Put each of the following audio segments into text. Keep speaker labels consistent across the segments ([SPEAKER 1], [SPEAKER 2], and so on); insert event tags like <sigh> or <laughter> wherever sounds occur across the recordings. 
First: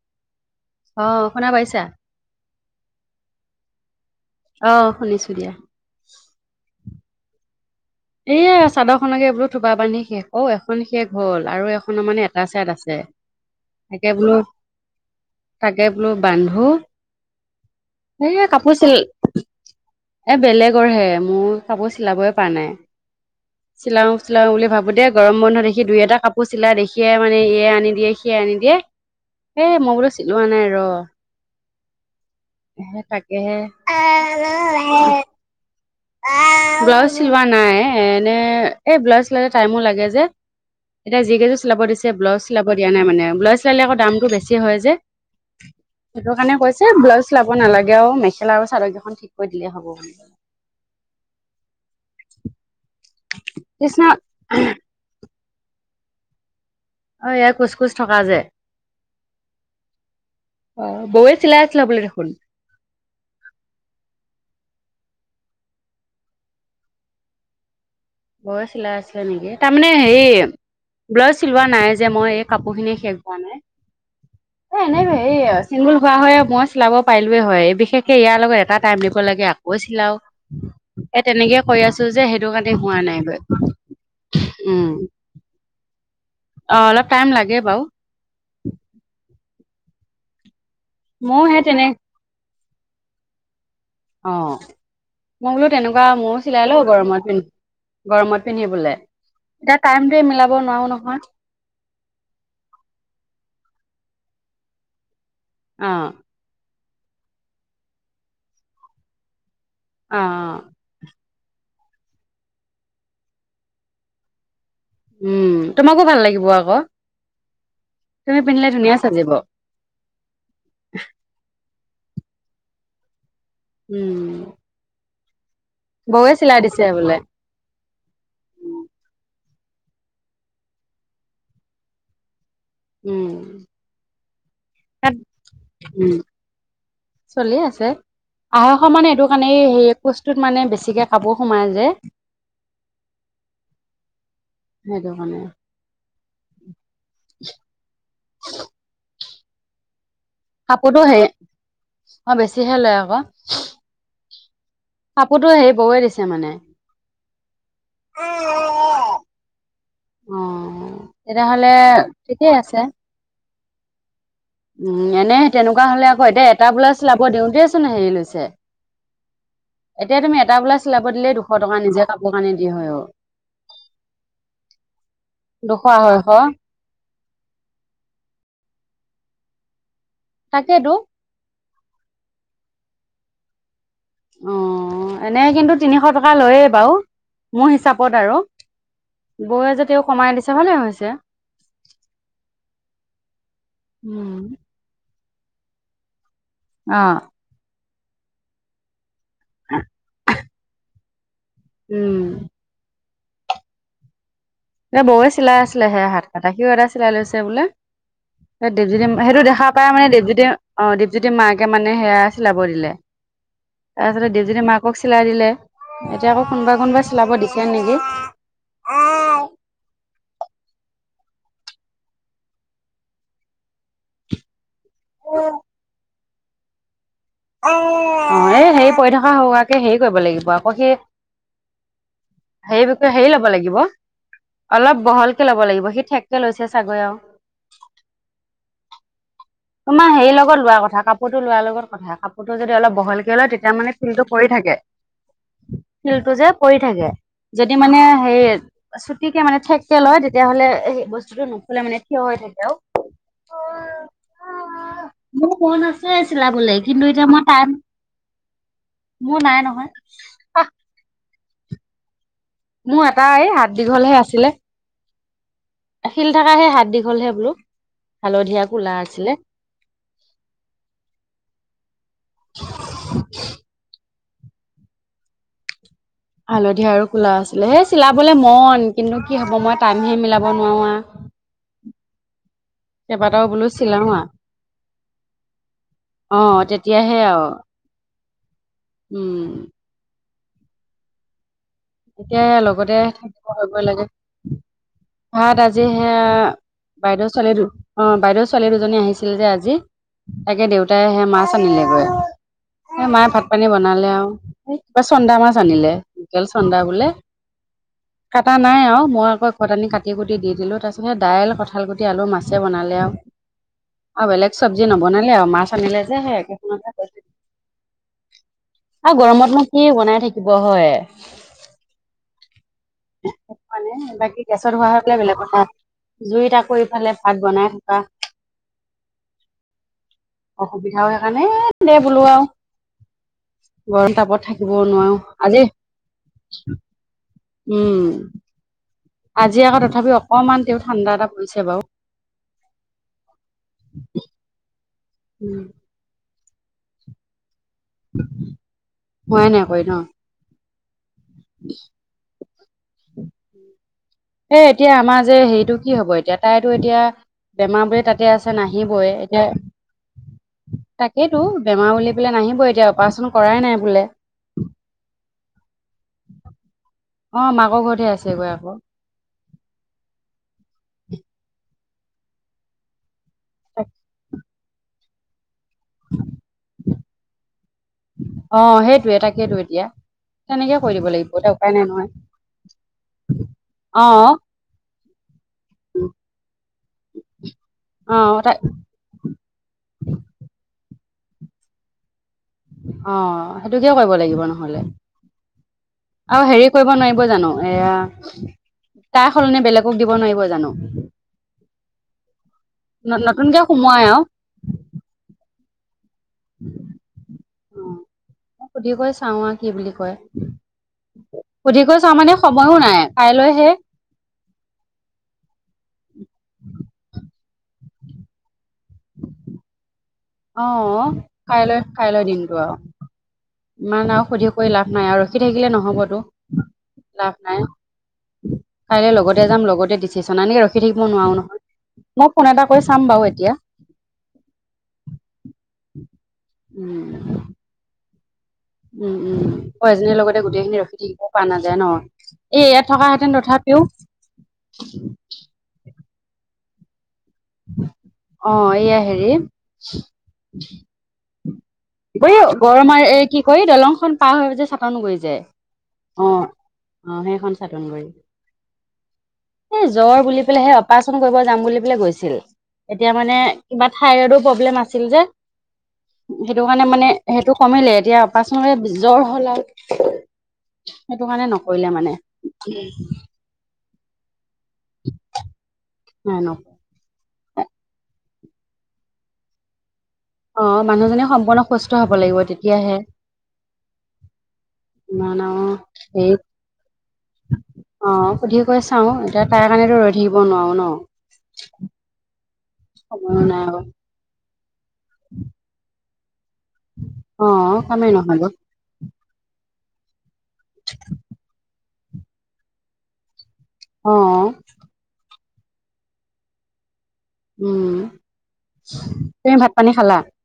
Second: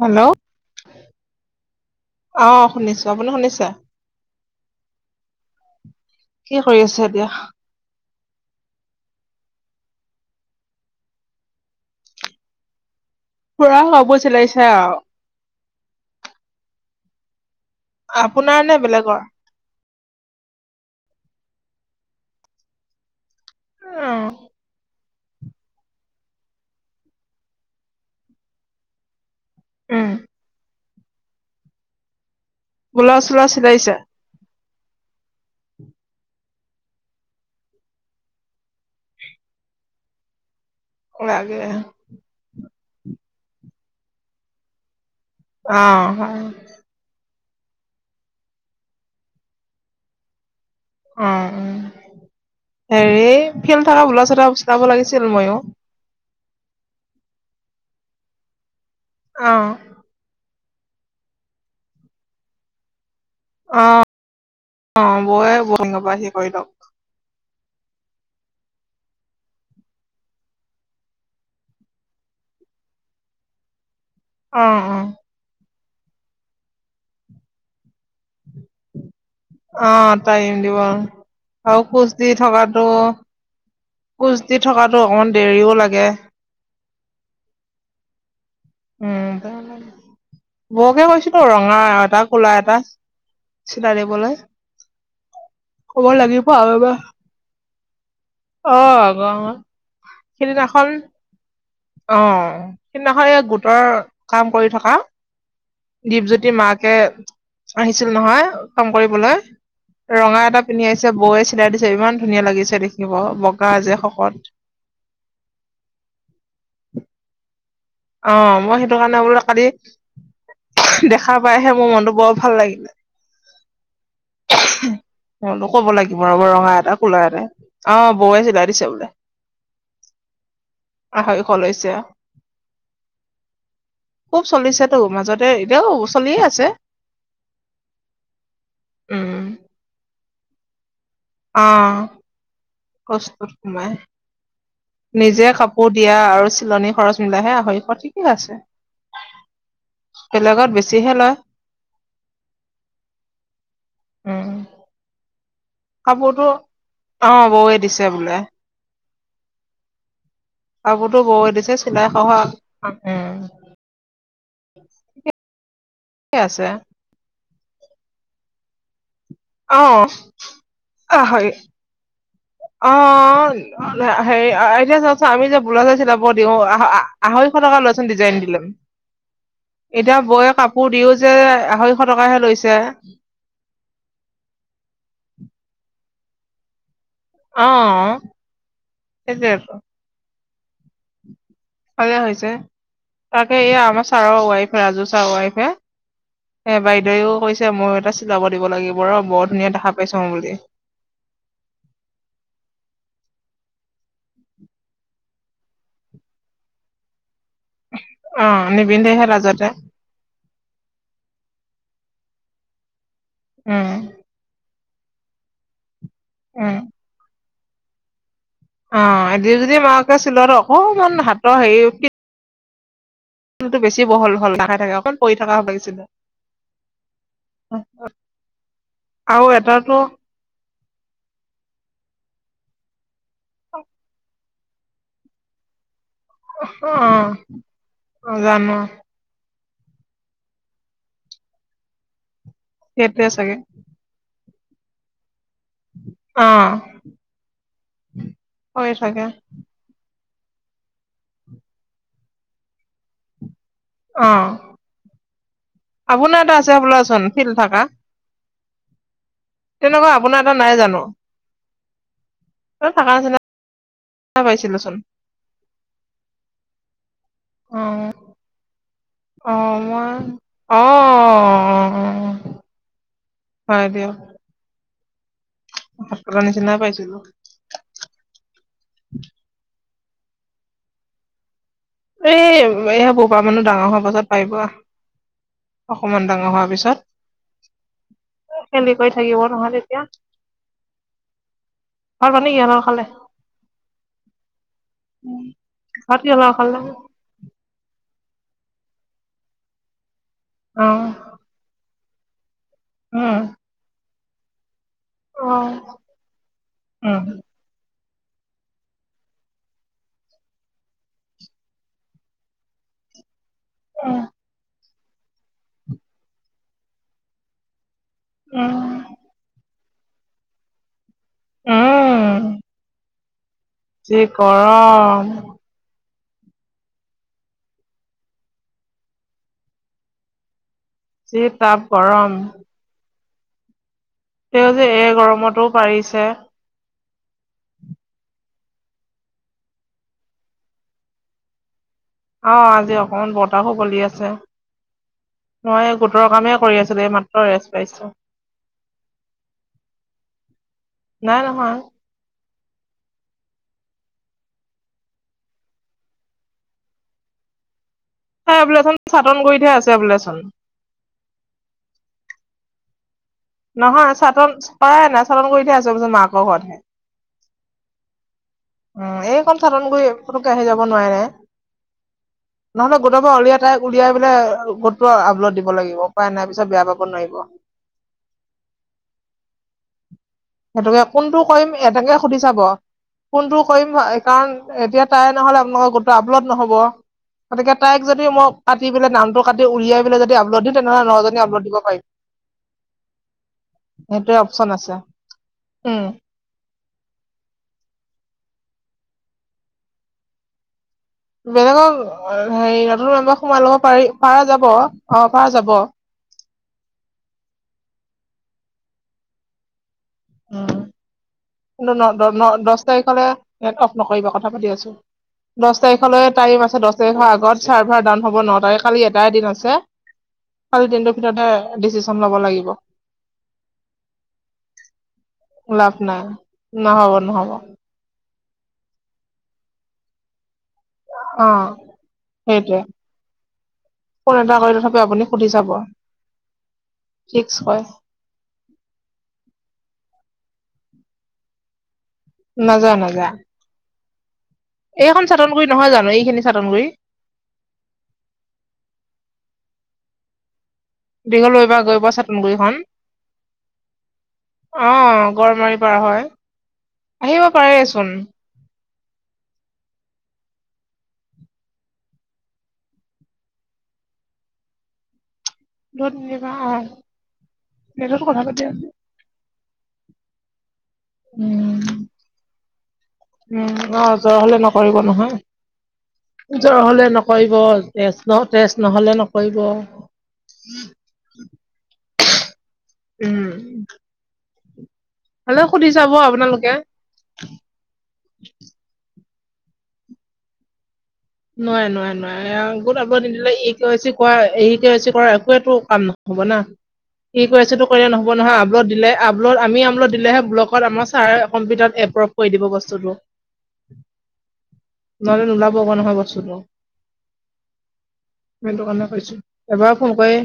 [SPEAKER 1] Hello
[SPEAKER 2] অ', শুনা পাইছা?
[SPEAKER 1] অ শুনিছো আপুনি শুনিছে?
[SPEAKER 2] আহ শুনিছো দিয়া
[SPEAKER 1] কি কৰি আছে এতিয়া
[SPEAKER 2] এইয়া চাদৰখনকে বোলো থোপা বান্ধি শেষ অ এখন শেষ হ'ল আৰু এখনৰ মানে এটা চাইদ আছে
[SPEAKER 1] পুৰা
[SPEAKER 2] তাকে
[SPEAKER 1] কাপোৰ
[SPEAKER 2] বোলো
[SPEAKER 1] চিলাইছে আৰু
[SPEAKER 2] তাকে বোলো বান্ধো এ
[SPEAKER 1] আপোনাৰ নে
[SPEAKER 2] কাপোৰছিল
[SPEAKER 1] বেলেগৰ
[SPEAKER 2] এ বেলেগৰ হে মোৰ কাপোৰ চিলাবয় প নাই চিলাও
[SPEAKER 1] উম
[SPEAKER 2] চিলাও বুলি ভাবো দে গৰম বন্ধ দেখি দুই এটা কাপোৰ চিলাই দেখিয়ে মানে এ আনি দিয়ে সিয় আনি দিয়ে এ মই
[SPEAKER 1] উম
[SPEAKER 2] বোলো চিলোৱা নাই ৰ হে
[SPEAKER 1] ব্লাউজ চ্লাউজ
[SPEAKER 2] তাকেহে
[SPEAKER 1] চিলাইছে
[SPEAKER 2] ব্লাউজ চিলোৱা নাই এনে এই ব্লাউজ চিলালে টাইমো লাগে যে এতিয়া যিিকেইযোৰ
[SPEAKER 1] লাগে
[SPEAKER 2] চিলাব দিছে ব্লাউজ চিলাব দিয়া নাই মানে ব্লাউ চিলালে আকৌ দামটো বেছি হয় যে
[SPEAKER 1] অ
[SPEAKER 2] সেইটোৰ
[SPEAKER 1] হয়
[SPEAKER 2] কাৰণে কৈছে ব্লাউজ চলাব নালাগে আৰু মেখেলা আৰু চাদকেইখন ঠিক কৰিৈ দিলেই হ'ব বুলি কলে
[SPEAKER 1] উ হেৰি ফিল্
[SPEAKER 2] কৃষ্ণ
[SPEAKER 1] থকা বোলা চ চিনাব লাগিছিল ময়ো
[SPEAKER 2] অ ', এয়াই কোচ কোচ থকা যে
[SPEAKER 1] অ',
[SPEAKER 2] অ'ন বৌয়ে চিলাই আছিল ল বুলিল দেখোন
[SPEAKER 1] অ', বৌয়ে বসিংহৰ পৰা সি কৰি লক
[SPEAKER 2] বয় চিলাই আছিলে নেকি তাৰমানে হে ব্লাউজ চিলোৱা নাই যে মই এই কাপোৰখিনি শেষ হোৱা নাই
[SPEAKER 1] অ
[SPEAKER 2] এ
[SPEAKER 1] অ
[SPEAKER 2] এনে চিংগুল হোৱা হয় মই চিলাব পাৰিলোে হয় বিশেষকে ইয়াৰ লগত এটা টাইম দিব লাগে আকৌ
[SPEAKER 1] অ
[SPEAKER 2] চিলাও
[SPEAKER 1] টাইম দিব
[SPEAKER 2] এ তেনেকে
[SPEAKER 1] আৰু
[SPEAKER 2] কৈ আছো যে সেইটো কাৰণে হোৱা নাই গৈ
[SPEAKER 1] কোজ দি থকাতো অকণমান দেৰিও লাগে
[SPEAKER 2] অ', লপ টাইম লাগে বাৰু
[SPEAKER 1] উম, বৰকে
[SPEAKER 2] ময়ো
[SPEAKER 1] কৈছিলো
[SPEAKER 2] সেই
[SPEAKER 1] ৰঙা
[SPEAKER 2] তেনে
[SPEAKER 1] এটা, কলা এটা। চিলাই দিবলৈ।
[SPEAKER 2] অ মই বোলো তেনেকুৱা ময়ো চিলাই লও, গৰমত পিন্ধি গৰমত
[SPEAKER 1] অ
[SPEAKER 2] পিন্ধিবলে, এতিয়া টাইমটোয়ে মিলাব
[SPEAKER 1] সেইদিনাখন
[SPEAKER 2] নোৱাৰো নহয়।
[SPEAKER 1] অ', এ, নহয় এই গোটৰ কাম কৰি থকা।
[SPEAKER 2] অ
[SPEAKER 1] দীপজ্যোতি মাকে আহিছিল নহয়, কাম কৰিবলৈ।
[SPEAKER 2] অ
[SPEAKER 1] ৰঙা এটা পিন্ধি আহিছে, বৌৱেচি চিলাই দিছে ইমান ধুনীয়া লাগিছে দেখিব, বগা যে শকত।
[SPEAKER 2] উ। তোমাকো ভাল লাগিব আক'।
[SPEAKER 1] অ', মই সেইটো কাৰণে বোলো কালি, দেখা পাইহে মোৰ মনটো বৰ ভাল লাগিলে।
[SPEAKER 2] উ।
[SPEAKER 1] <unintelligible> ক'ব লাগিব ৰব, ৰঙা এটা,
[SPEAKER 2] বোলে
[SPEAKER 1] কোলা এটাই। অ', বৌৱে চিলাই দিছে বোলে। আঢ়ৈশ হৈছে।
[SPEAKER 2] উ।
[SPEAKER 1] চলিছেটো, মাজতে এতিয়াও চলিয়ে আছে।
[SPEAKER 2] চলিয়ে আছে। আ়ঢ়ৈশ মানে এইটো
[SPEAKER 1] উম
[SPEAKER 2] কাৰণে, এই হে কোচটোত মানে বেছিকে কাপোৰ সোমাই যে
[SPEAKER 1] অ'। কোচতোত সোমায়।
[SPEAKER 2] সেইটো কাৰণে
[SPEAKER 1] নিজে কাপোৰ দিয়া আৰু চিলনি খৰচ মিলাইহে আঢ়ৈশ, ঠিকে আছে।
[SPEAKER 2] <inaudible>
[SPEAKER 1] বেলেগত
[SPEAKER 2] কাপোৰতো
[SPEAKER 1] বেছিহে
[SPEAKER 2] হে,
[SPEAKER 1] লয়
[SPEAKER 2] অ', বেছিহে লয় আক'।
[SPEAKER 1] উ।
[SPEAKER 2] দিছে
[SPEAKER 1] কাপোৰতো,
[SPEAKER 2] মানে
[SPEAKER 1] অ', বৌৱে দিছে বোলে।
[SPEAKER 2] অ
[SPEAKER 1] কাপোৰতো বৌৱে
[SPEAKER 2] তেতিয়াহ'লে
[SPEAKER 1] দিছে, চিলাই সহ।
[SPEAKER 2] ঠিকেই
[SPEAKER 1] উ।
[SPEAKER 2] উ, এনেই তেনেকুৱা হ'লে আকৌ,
[SPEAKER 1] ঠিকে
[SPEAKER 2] এতিয়া
[SPEAKER 1] আছে
[SPEAKER 2] এটা ব্লাউজ চিলাব দিওঁতেইচোন হেৰি লৈছে।
[SPEAKER 1] অ
[SPEAKER 2] এতিয়া তুমি এটা ব্লাউজ চিলাব দিলেই দুশ
[SPEAKER 1] হয়
[SPEAKER 2] টকা, নিজে কাপ
[SPEAKER 1] অ', হেৰি এতিয়া চকচোন আমি যে
[SPEAKER 2] দুশ
[SPEAKER 1] <unintelligible> যে চিলাব
[SPEAKER 2] আঢ়ৈশ
[SPEAKER 1] দিওঁ, আহ আ আঢ়ৈশ টকা লয়চোন ডিজাইন দি লৈ। এতিয়া বৌৱে
[SPEAKER 2] তাকেতো
[SPEAKER 1] কাপোৰ দিও যে আ আঢ়ৈশ টকাহে লৈছে।
[SPEAKER 2] অ', এনেই কিন্তু তিনিশ টকা লৈয়ে বাৰু।
[SPEAKER 1] অ
[SPEAKER 2] মোৰ হিচাপত আৰু।
[SPEAKER 1] সেইটোৱেতো
[SPEAKER 2] বৌয়ে যদিও কমাই দিছে ভালেই হৈছে।
[SPEAKER 1] ভালেই হৈছে, তাতে এই আমাৰ
[SPEAKER 2] উম
[SPEAKER 1] ছাৰৰ ৱাইফ, ৰাজু ছাৰ ৱাইফে সেই
[SPEAKER 2] অ
[SPEAKER 1] বাইদেৱেও কৈছে, ময়ো এটা চিলাব দিব লাগিব ৰ, বৰ ধুনীয়া দেখা পাইছোং বুলি।
[SPEAKER 2] উ। এ, বৌয়ে চিলাই আছিলে সেই হাত কটা, সিও এটা চিলাই লৈছে। বোলে,
[SPEAKER 1] অ
[SPEAKER 2] দীপজ্যোতি
[SPEAKER 1] নিপিন্ধেহে
[SPEAKER 2] সেইটো দেখা
[SPEAKER 1] লাজতে
[SPEAKER 2] পায় মানে দীপজ্যোতি অ', দীপজ্যোতি মাক কে মানে সেয়া চিলাব দিলে,
[SPEAKER 1] উম
[SPEAKER 2] তাৰপিছতে দীপজ্যোতি মাকক চিলাই দিলে। এতিয়া আকৌ কোনোবাই
[SPEAKER 1] উম
[SPEAKER 2] কোনোবাই চিলাব দিছে নিকি!
[SPEAKER 1] অ', দীপজ্যোতি মাকে চিলোৱাতো অকমান হাতৰ হেৰি, ফিট টো বেছি বহল হ'ল। <unintelligible> থাকে। অকণ পৰি থকা হ'ব লাগিছিল।
[SPEAKER 2] <unintelligible> এই হেৰি পৰি থকা
[SPEAKER 1] আৰু
[SPEAKER 2] হোৱাকে হেৰি
[SPEAKER 1] এটাতো
[SPEAKER 2] কৰিব লাগিব আকৌ সেই সেইটোত হেৰি ল'ব লাগিব। অলপ বহলকে ল'ব লাগিব, সি ঠেক
[SPEAKER 1] অ', জানো।
[SPEAKER 2] তোমাৰ হেৰি লগত লোৱা কথা, কাপোৰটো লোৱাৰ লগত কথা, কাপোৰটো যদি অলপ
[SPEAKER 1] সেইটোৱে
[SPEAKER 2] বহলকে লয়,
[SPEAKER 1] চাগে
[SPEAKER 2] তেতিয়া মানে ফুলটো পৰি থাকে। ফিল্ডটো
[SPEAKER 1] অ
[SPEAKER 2] যে পৰি থাকে, যদি মানে হেৰি
[SPEAKER 1] হৈ থাকে
[SPEAKER 2] চুটিকে মানে ঠেককে লয় তেতিয়াহলে সেই বস্তুটো নুফুলে মানে থিয় হৈ থাকে আৰু। অ'।
[SPEAKER 1] অ
[SPEAKER 2] মোৰ মন আছে
[SPEAKER 1] আপোনাৰ এটা আছে
[SPEAKER 2] চিলাবলে, কিন্তু
[SPEAKER 1] বোলাচোন
[SPEAKER 2] এতিয়া মই
[SPEAKER 1] ফিল
[SPEAKER 2] টাইম
[SPEAKER 1] থাকা
[SPEAKER 2] মোৰ নাই নহয়।
[SPEAKER 1] তেনেকুৱা আপোনাৰ এটা নাই জানো?
[SPEAKER 2] মোৰ
[SPEAKER 1] থাকা
[SPEAKER 2] এটা
[SPEAKER 1] নিচিনা
[SPEAKER 2] এই হাত দীঘলহে আছিলে।
[SPEAKER 1] পাইছিলোচোন
[SPEAKER 2] শিল থকা সে হাত দি
[SPEAKER 1] অ,
[SPEAKER 2] আছিলে।
[SPEAKER 1] অ, মই অ, অ অ অ, হয় দিয়ক। থকা নিচিনা
[SPEAKER 2] হালধীয়া আৰু
[SPEAKER 1] পাইছিলো
[SPEAKER 2] ক'লা আছিলে, হেই চিলাবলে মন কিন্তু কি হ'ব মই টাইমহে মিলাব নোৱাৰো আৰু।
[SPEAKER 1] এই, এই বপা মানুহ ডাঙৰ হোৱাৰ
[SPEAKER 2] চিলাও আ,
[SPEAKER 1] পাছত পাৰিব। অকমান ডাঙৰ
[SPEAKER 2] অ'
[SPEAKER 1] হোৱা
[SPEAKER 2] তেতিয়াহে আৰু
[SPEAKER 1] পিছত। খেলি কৰি
[SPEAKER 2] উম।
[SPEAKER 1] থাকিব নহয় তেতিয়া। ভাত
[SPEAKER 2] এতিয়া
[SPEAKER 1] পানী কিহৰ লগত
[SPEAKER 2] লগতে
[SPEAKER 1] খালে
[SPEAKER 2] থাকিব কৰিব লাগে। ভাট আজি
[SPEAKER 1] ভাত
[SPEAKER 2] হেয়া
[SPEAKER 1] কিহৰ লগত খালে
[SPEAKER 2] বাইদেউৰ ছোৱালী দু, অহ, বাইদেউৰ ছোৱালী দুজনী আহিছিল যে আজি। তাকে
[SPEAKER 1] অ
[SPEAKER 2] দেউতাই হে মাছ আনিলেগৈ। এই মায়ে
[SPEAKER 1] উম
[SPEAKER 2] ভাত পানী বনালে আৰু। এই কিবা চন্দা মাছ
[SPEAKER 1] অ
[SPEAKER 2] আনিলে লোকেল চন্দা বোলে।
[SPEAKER 1] উম
[SPEAKER 2] কটা নাই আৰু মই আকৌ ঘৰত আনি কাটি কুটি দি দিলো, তাৰপিছত সেই দাইল কঁঠাল গুটি আলু মাছে বনালো। <unintelligible>
[SPEAKER 1] উম
[SPEAKER 2] আৰু বেলেগ চব্জি নবনালে আৰু, মাছ আনিলে যে সেই একে
[SPEAKER 1] উম
[SPEAKER 2] আৰু গৰমত নো কি বনাই থাকিব হয়?
[SPEAKER 1] উম।
[SPEAKER 2] মানে,
[SPEAKER 1] যি
[SPEAKER 2] বাকী গেছত হোৱা হলে
[SPEAKER 1] গৰম
[SPEAKER 2] বেলেগ কথা। জুইত আক' এইফালে ভাত বনাই থকা অসুবিধা হয়
[SPEAKER 1] যি
[SPEAKER 2] সেইকাৰণে
[SPEAKER 1] তাপ
[SPEAKER 2] দে বোলোঁ
[SPEAKER 1] গৰম
[SPEAKER 2] আৰু গৰম তাপত
[SPEAKER 1] তেওঁ
[SPEAKER 2] থাকিব
[SPEAKER 1] যে এই
[SPEAKER 2] নোৱাৰো
[SPEAKER 1] গৰমতো
[SPEAKER 2] আজি
[SPEAKER 1] পাৰিছে
[SPEAKER 2] উম, আজি আকৌ তথাপিও অকমান তেওঁ ঠাণ্ডা এটা পৰিছে বাৰু।
[SPEAKER 1] আহ, আজি অকমান বতাহো বলি আছে
[SPEAKER 2] উম,
[SPEAKER 1] মই গোটৰ কামে কৰি আছিলোঁ, এই মাত্ৰ পাইছো
[SPEAKER 2] <unintelligible>
[SPEAKER 1] নাই, নহয়।
[SPEAKER 2] এ, এতিয়া আমাৰ যে হেৰিতটো কি হ'ব এতিয়া তাইতো এতিয়া বেমাৰ বোৰে তাতে আছে
[SPEAKER 1] এই বোলেচোন
[SPEAKER 2] নাহিবই
[SPEAKER 1] চাটন
[SPEAKER 2] এতিয়া,
[SPEAKER 1] কৰি থোৱা আছে বোলেচোন
[SPEAKER 2] তাকেইতো বেমাৰ বুলি পেলাই নাহিবই <unintelligible> বোলে
[SPEAKER 1] নহয় চাটন কৰাই নাই <unintelligible> পিছত মাকৰ ঘৰতহে। অ,
[SPEAKER 2] অ মাকৰ ঘৰতহে আছেগৈ আকৌ
[SPEAKER 1] এই কন চাটন <unintelligible> <unintelligible> আহি যাব নোৱাৰে নে? নহলে গোটৰ পৰা উলিয়াই তাই উলিয়াই পেলাই <unintelligible> আপলোড দিব লাগিব উপায় নাই পিছত বেয়া পাব নোৱাৰিব।
[SPEAKER 2] অ, সেইটোয়ে তাকেইেতো এতিয়া। তেনেকে কৰি
[SPEAKER 1] সেইটোকে
[SPEAKER 2] দিব লাগিব
[SPEAKER 1] কোনটো
[SPEAKER 2] এতিয়া উপায়
[SPEAKER 1] কৰিম
[SPEAKER 2] নাই নহয়
[SPEAKER 1] এনেকে সুধি চাব কোনটো কৰিম
[SPEAKER 2] অ
[SPEAKER 1] কাৰণ এতিয়া তাই নহলে আপোনালোকৰ গোটটো আপলোড নহ'ব। গতিকে তাইক
[SPEAKER 2] অ
[SPEAKER 1] যদি মই
[SPEAKER 2] তাই
[SPEAKER 1] কাতি পেলাই নামটো কাটি উলিয়াই পেলাই যদি আপলোড দিম তেনেহ'লে নজনী আপলোড দিব পাৰিম।
[SPEAKER 2] অ, সেইটোকে কৰিব
[SPEAKER 1] সেইটোৱে
[SPEAKER 2] লাগিব
[SPEAKER 1] অপচন
[SPEAKER 2] নহলে।
[SPEAKER 1] আছে উম
[SPEAKER 2] আৰু হেৰি কৰিব নোৱাৰিব জানো এয়া তাৰ সলনি বেলেগক দিব নোৱাৰিব জানো?
[SPEAKER 1] বেলেগক হেৰি
[SPEAKER 2] ন
[SPEAKER 1] নতুন মেম্বাৰ
[SPEAKER 2] নতুনকে
[SPEAKER 1] সোমাই লব
[SPEAKER 2] সোমোৱাই
[SPEAKER 1] পাৰি
[SPEAKER 2] আৰু
[SPEAKER 1] পাৰা যাব অ', পাৰ যাব।
[SPEAKER 2] অ, সুধী কৈ চাও আৰু কি বুলি কয়।
[SPEAKER 1] উম,
[SPEAKER 2] সুধি
[SPEAKER 1] কিন্তু
[SPEAKER 2] কৈ চাওঁ মানে
[SPEAKER 1] <unintelligible>
[SPEAKER 2] সময়ো
[SPEAKER 1] দহ
[SPEAKER 2] নাই
[SPEAKER 1] তাৰিখলে
[SPEAKER 2] কাইলৈহে
[SPEAKER 1] নেত অফ নকৰিবা কথা পাতি আছোঁ। দহ তাৰিখলৈ টাইম আছে। দহ তাৰিখৰ আগত চাৰ্ভাৰ ডাউন হব ন তাৰিখ কালি এটাই এ দিন আছে।
[SPEAKER 2] অ
[SPEAKER 1] কালিৰ দিনটোৰ ভিতৰতে
[SPEAKER 2] কাইলৈ কাইলৈ
[SPEAKER 1] ডিচিচন ল'ব
[SPEAKER 2] দিনটো
[SPEAKER 1] লাগিব।
[SPEAKER 2] আৰু ইমান আৰু সুধি কৰি লাভ নাই, আৰু ৰখি থাকিলে
[SPEAKER 1] লাভ
[SPEAKER 2] নহবতো,
[SPEAKER 1] নাই নহ'ব
[SPEAKER 2] লাভ
[SPEAKER 1] নহ'ব
[SPEAKER 2] নাই।
[SPEAKER 1] অ
[SPEAKER 2] কাইলৈ লগতে যাম, লগতে ডিচিশন, এনেকে ৰখ খি থাকিব নোৱাৰো নহয়। মই ফোন এটা
[SPEAKER 1] সেইটোৱে
[SPEAKER 2] কৰি চাম বাৰু এতিয়া।
[SPEAKER 1] ফোন এটা কৰি তথাপি আপুনি সুধি চাব
[SPEAKER 2] উম।
[SPEAKER 1] ফিক্স হয়
[SPEAKER 2] উম, উম। <unintelligible> এজনীৰ লগতে গোটেই খিনি ৰখি থাকিব পৰা নাযায় ন। এ ইয়াাত
[SPEAKER 1] নাযায়
[SPEAKER 2] থকা
[SPEAKER 1] নাযায়
[SPEAKER 2] হেঁতেন তথাপিও
[SPEAKER 1] এইখন চাটন গুৰি নহয় জানো! এই খিনি চাটন গুৰি!
[SPEAKER 2] অঁ, এইয়া হেৰি
[SPEAKER 1] দীঘলৈবা গৈ পোৱা
[SPEAKER 2] এই
[SPEAKER 1] চাটনগুৰিখন
[SPEAKER 2] গৰমাৰ এ কি কয় দলংখন পাৰ হৈ যে
[SPEAKER 1] অ
[SPEAKER 2] চাটন গুৰি যে।
[SPEAKER 1] গড়মাৰি পাৰ হয়,
[SPEAKER 2] অ
[SPEAKER 1] আহিব পাৰেচোন।
[SPEAKER 2] এ জ্বৰ বুলি পেলাই সেই অপাৰেচন কৰিব যাম বুলি পেলাই গৈছ ছিল। এতিয়া মানে কিবা থাইৰইডো প্ৰব্লেম আছিল যে।
[SPEAKER 1] ধত নিবা
[SPEAKER 2] সেইটো
[SPEAKER 1] অ
[SPEAKER 2] কাৰণে মানে সেইটো কমিলে, এতিয়া
[SPEAKER 1] নেটত কথা পাতি
[SPEAKER 2] উপাৰচন
[SPEAKER 1] আছো
[SPEAKER 2] <unintelligible> জ্বৰ হ'ল আৰু। সেইটো কাৰণে নকৰিলে
[SPEAKER 1] উম
[SPEAKER 2] মানে।
[SPEAKER 1] উম অ', জ্বৰ হ'লে নকৰিব
[SPEAKER 2] নাই ন
[SPEAKER 1] নহয়। জ্বৰ হ'লে নকৰিব, তেজ <unintelligible> তেজ নহ'লে নকৰিব।
[SPEAKER 2] অহ, মানুহজনী সম্পূৰ্ণ সুস্থ হ'ব লাগিব, তেতিয়াহে। ইমান
[SPEAKER 1] হলেও
[SPEAKER 2] আও
[SPEAKER 1] সুধি চাব আপোনালোকে
[SPEAKER 2] <unintelligible> অঁ, সুধি কৈ চাও, এতিয়া তাৰে কাৰণেতো ৰৈ থাকিব নোৱাৰোঁ ন!
[SPEAKER 1] নোৱাৰে নোৱাৰে নোৱাৰে। আৰু গোট <unintelligible>
[SPEAKER 2] সময়ো
[SPEAKER 1] নিদিলে
[SPEAKER 2] নাই
[SPEAKER 1] ই
[SPEAKER 2] আৰু
[SPEAKER 1] <unintelligible> কৰা একুৱেটো কাম নহ হ'ব না! <unintelligible>
[SPEAKER 2] অ'
[SPEAKER 1] তো
[SPEAKER 2] কামেই
[SPEAKER 1] কৰিলে নহ'ব নহয়, আপলোড দিলে, আপলোড, আমি আপলোড দিলেহে ব্লকত আমাৰ ছাৰে কম্পিউটাৰত এপ্ৰভ কৰি দিব বস্তুতটো।
[SPEAKER 2] অঁ।
[SPEAKER 1] নহ'লে নোলাব আকৌ নহয় বস্তুটো।
[SPEAKER 2] উম।
[SPEAKER 1] সেইটো কাৰণে কৈছো।
[SPEAKER 2] তুমি ভাত পানী
[SPEAKER 1] এবাৰ ফোন
[SPEAKER 2] খালা
[SPEAKER 1] কৰি।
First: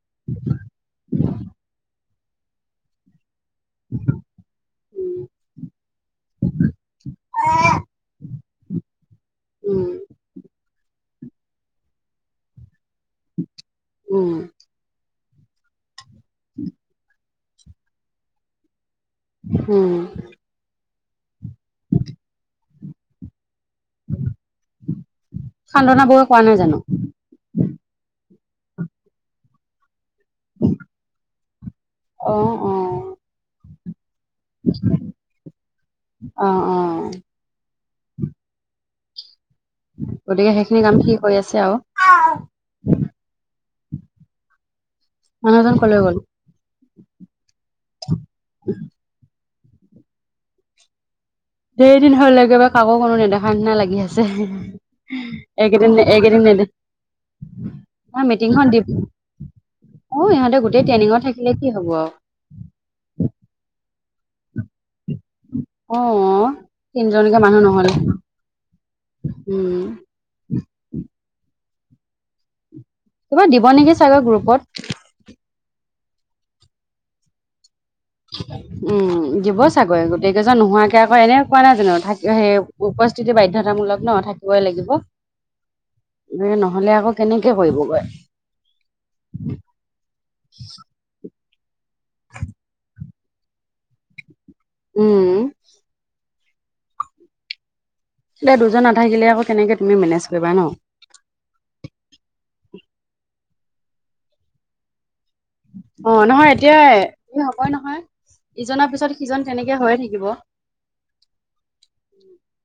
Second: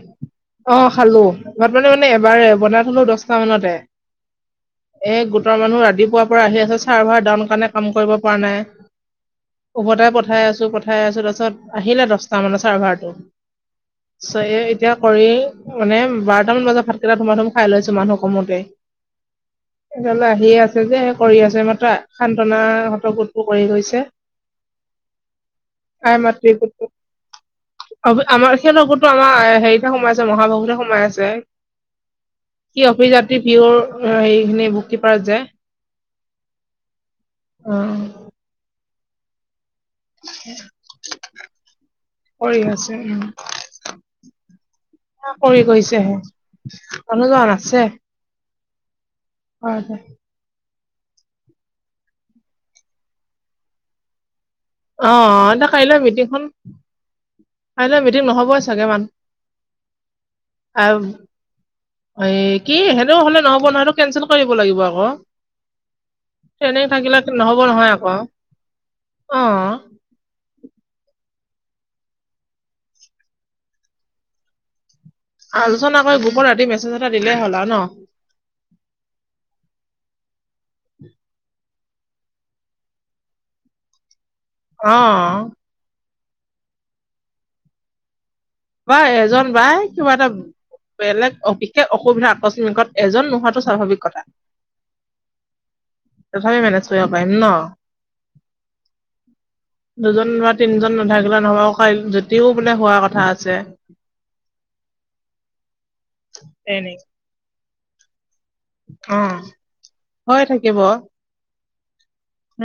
[SPEAKER 1] অঁ, খালো। <unintelligible> এবাৰে, বনাই থলো দহটা মানতে। এই গোটৰ মানুহ ৰাতিপুৱাৰ পৰা আহি আছে, চাৰ্ভাৰ ডাউন কাৰণে কাম কৰিব পৰা নাই।
[SPEAKER 2] উম
[SPEAKER 1] উভতাই পঠাই আছ পঠাই আছোঁ, তাৰপিছত আহিলে দহটা মানত চাৰ্ভাৰটো।
[SPEAKER 2] উম
[SPEAKER 1] চ এ এতিয়া কৰি মানে বাৰটা মান বজাত ভাতকেইটা ধুমা ধুম খাই লৈছো মানুহ কমূতেই।
[SPEAKER 2] উম
[SPEAKER 1] <unintelligible> আহিয়ে আছে যে, কৰি আছে। মাত্ৰ সান্তনা হঁতৰ গোটটো কৰি গৈছে।
[SPEAKER 2] সান্তনা
[SPEAKER 1] আই
[SPEAKER 2] ব'য়ে কৰা
[SPEAKER 1] মাতৃ
[SPEAKER 2] নাই জানো?
[SPEAKER 1] গোটটো আমাৰ সিহঁতৰ গোটটো আমাৰ হেৰিটা সোমাই <unintelligible> সোমাই আছে।
[SPEAKER 2] অ'
[SPEAKER 1] কি
[SPEAKER 2] অ'
[SPEAKER 1] অভিজাত্ৰী <unintelligible> হে খিনি বুক কিপাৰত যে।
[SPEAKER 2] অ' অ'
[SPEAKER 1] অঁ।
[SPEAKER 2] গতিকে সেইখিনি কাম সি কৰি আছে
[SPEAKER 1] কৰি আছে
[SPEAKER 2] আৰু।
[SPEAKER 1] উম <unintelligible> কৰি
[SPEAKER 2] মানুহজন কলৈ গ'ল
[SPEAKER 1] গৈছেহে। মানুহজন আছে।
[SPEAKER 2] <inaudible>
[SPEAKER 1] হয়, হয়।
[SPEAKER 2] ধেৰ দিন হ'ল, একেবাৰে কাকো কোনো নেদেখা নিচিনা লাগি আছে।
[SPEAKER 1] অঁ, এতিয়া
[SPEAKER 2] এইকেইদিন
[SPEAKER 1] কাইলৈ
[SPEAKER 2] এইকেইদিন
[SPEAKER 1] মিটিংখন।
[SPEAKER 2] নেদে
[SPEAKER 1] কাইলৈ মিটিং নহবই
[SPEAKER 2] মিটিংখন দিব
[SPEAKER 1] চাগে মান
[SPEAKER 2] অ ইহঁতে গোটেই ট্ৰেইনিঙত
[SPEAKER 1] <unintelligible>
[SPEAKER 2] থাকিলে কি হব আৰু
[SPEAKER 1] এই কি, সেনও হলে নহ'ব নহয়ত কেনচেল কৰিব লাগিব আকৌ।
[SPEAKER 2] অহ,
[SPEAKER 1] ট্ৰেইনিং থাকিলে
[SPEAKER 2] তিনিজনিকে
[SPEAKER 1] নহ'ব
[SPEAKER 2] মানুহ নহয়
[SPEAKER 1] আকৌ অ
[SPEAKER 2] উম। কিবা দিব নেকি চাগে গ্ৰুপত।
[SPEAKER 1] চোন আক গ্ৰুপত ৰাতি মেছেজ এটা দিলেই হ'লা ন?
[SPEAKER 2] উম, দিব চাগৈ। গোটেই কেইজন নোহোৱাকে আকৌ এনে কোৱা নাই <unintelligible> সেই উপস্থিতি বাধ্যতামূলক ন' থাক
[SPEAKER 1] অ'।
[SPEAKER 2] এ নহ'লে আকৌ কেনেকে কৰিবগৈ।
[SPEAKER 1] বাই এজন বাই কিবা এটা বেলেগ বিশেষ অসুবিধা আকস্মিকত এজন নোহোৱাটো স্বাভাৱিক কথা।
[SPEAKER 2] উম।
[SPEAKER 1] তথাপি মেনেজ কৰিব পাৰিম ন'।
[SPEAKER 2] দে দুজন নাথাকিলে আকৌ কেনেকে তুমি মেনেজ
[SPEAKER 1] দুজন
[SPEAKER 2] কৰিবা
[SPEAKER 1] বা
[SPEAKER 2] ন
[SPEAKER 1] তিনজন নাথাকিলে নহ'ব <unintelligible> যতিও মানে হোৱা কথা আছ <unintelligible>
[SPEAKER 2] অ' নহয় এতিয়াই হ'বয়ে নহয়। ইজনৰ পিছত
[SPEAKER 1] অ
[SPEAKER 2] সিজন তেনেকে হৈয়ে থাকিব।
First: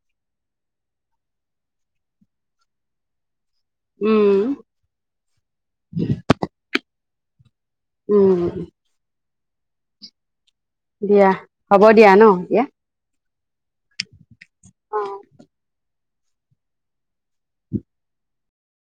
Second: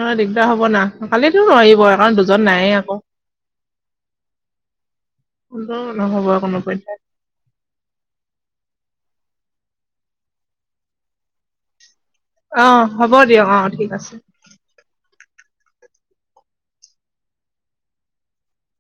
[SPEAKER 1] অ' দিগদাৰ হ'ব না, <unintelligible> নোৱাৰিব কাৰণ দুজন নাইয়ে আকৌ।
[SPEAKER 2] উম
[SPEAKER 1] <unintelligible>
[SPEAKER 2] উম। দিয়া হ'ব দিয়া ন' দিয়া এতিয়া।
[SPEAKER 1] অ হ'ব দিয়ক অ' ঠিক আছে।
[SPEAKER 2] অ'।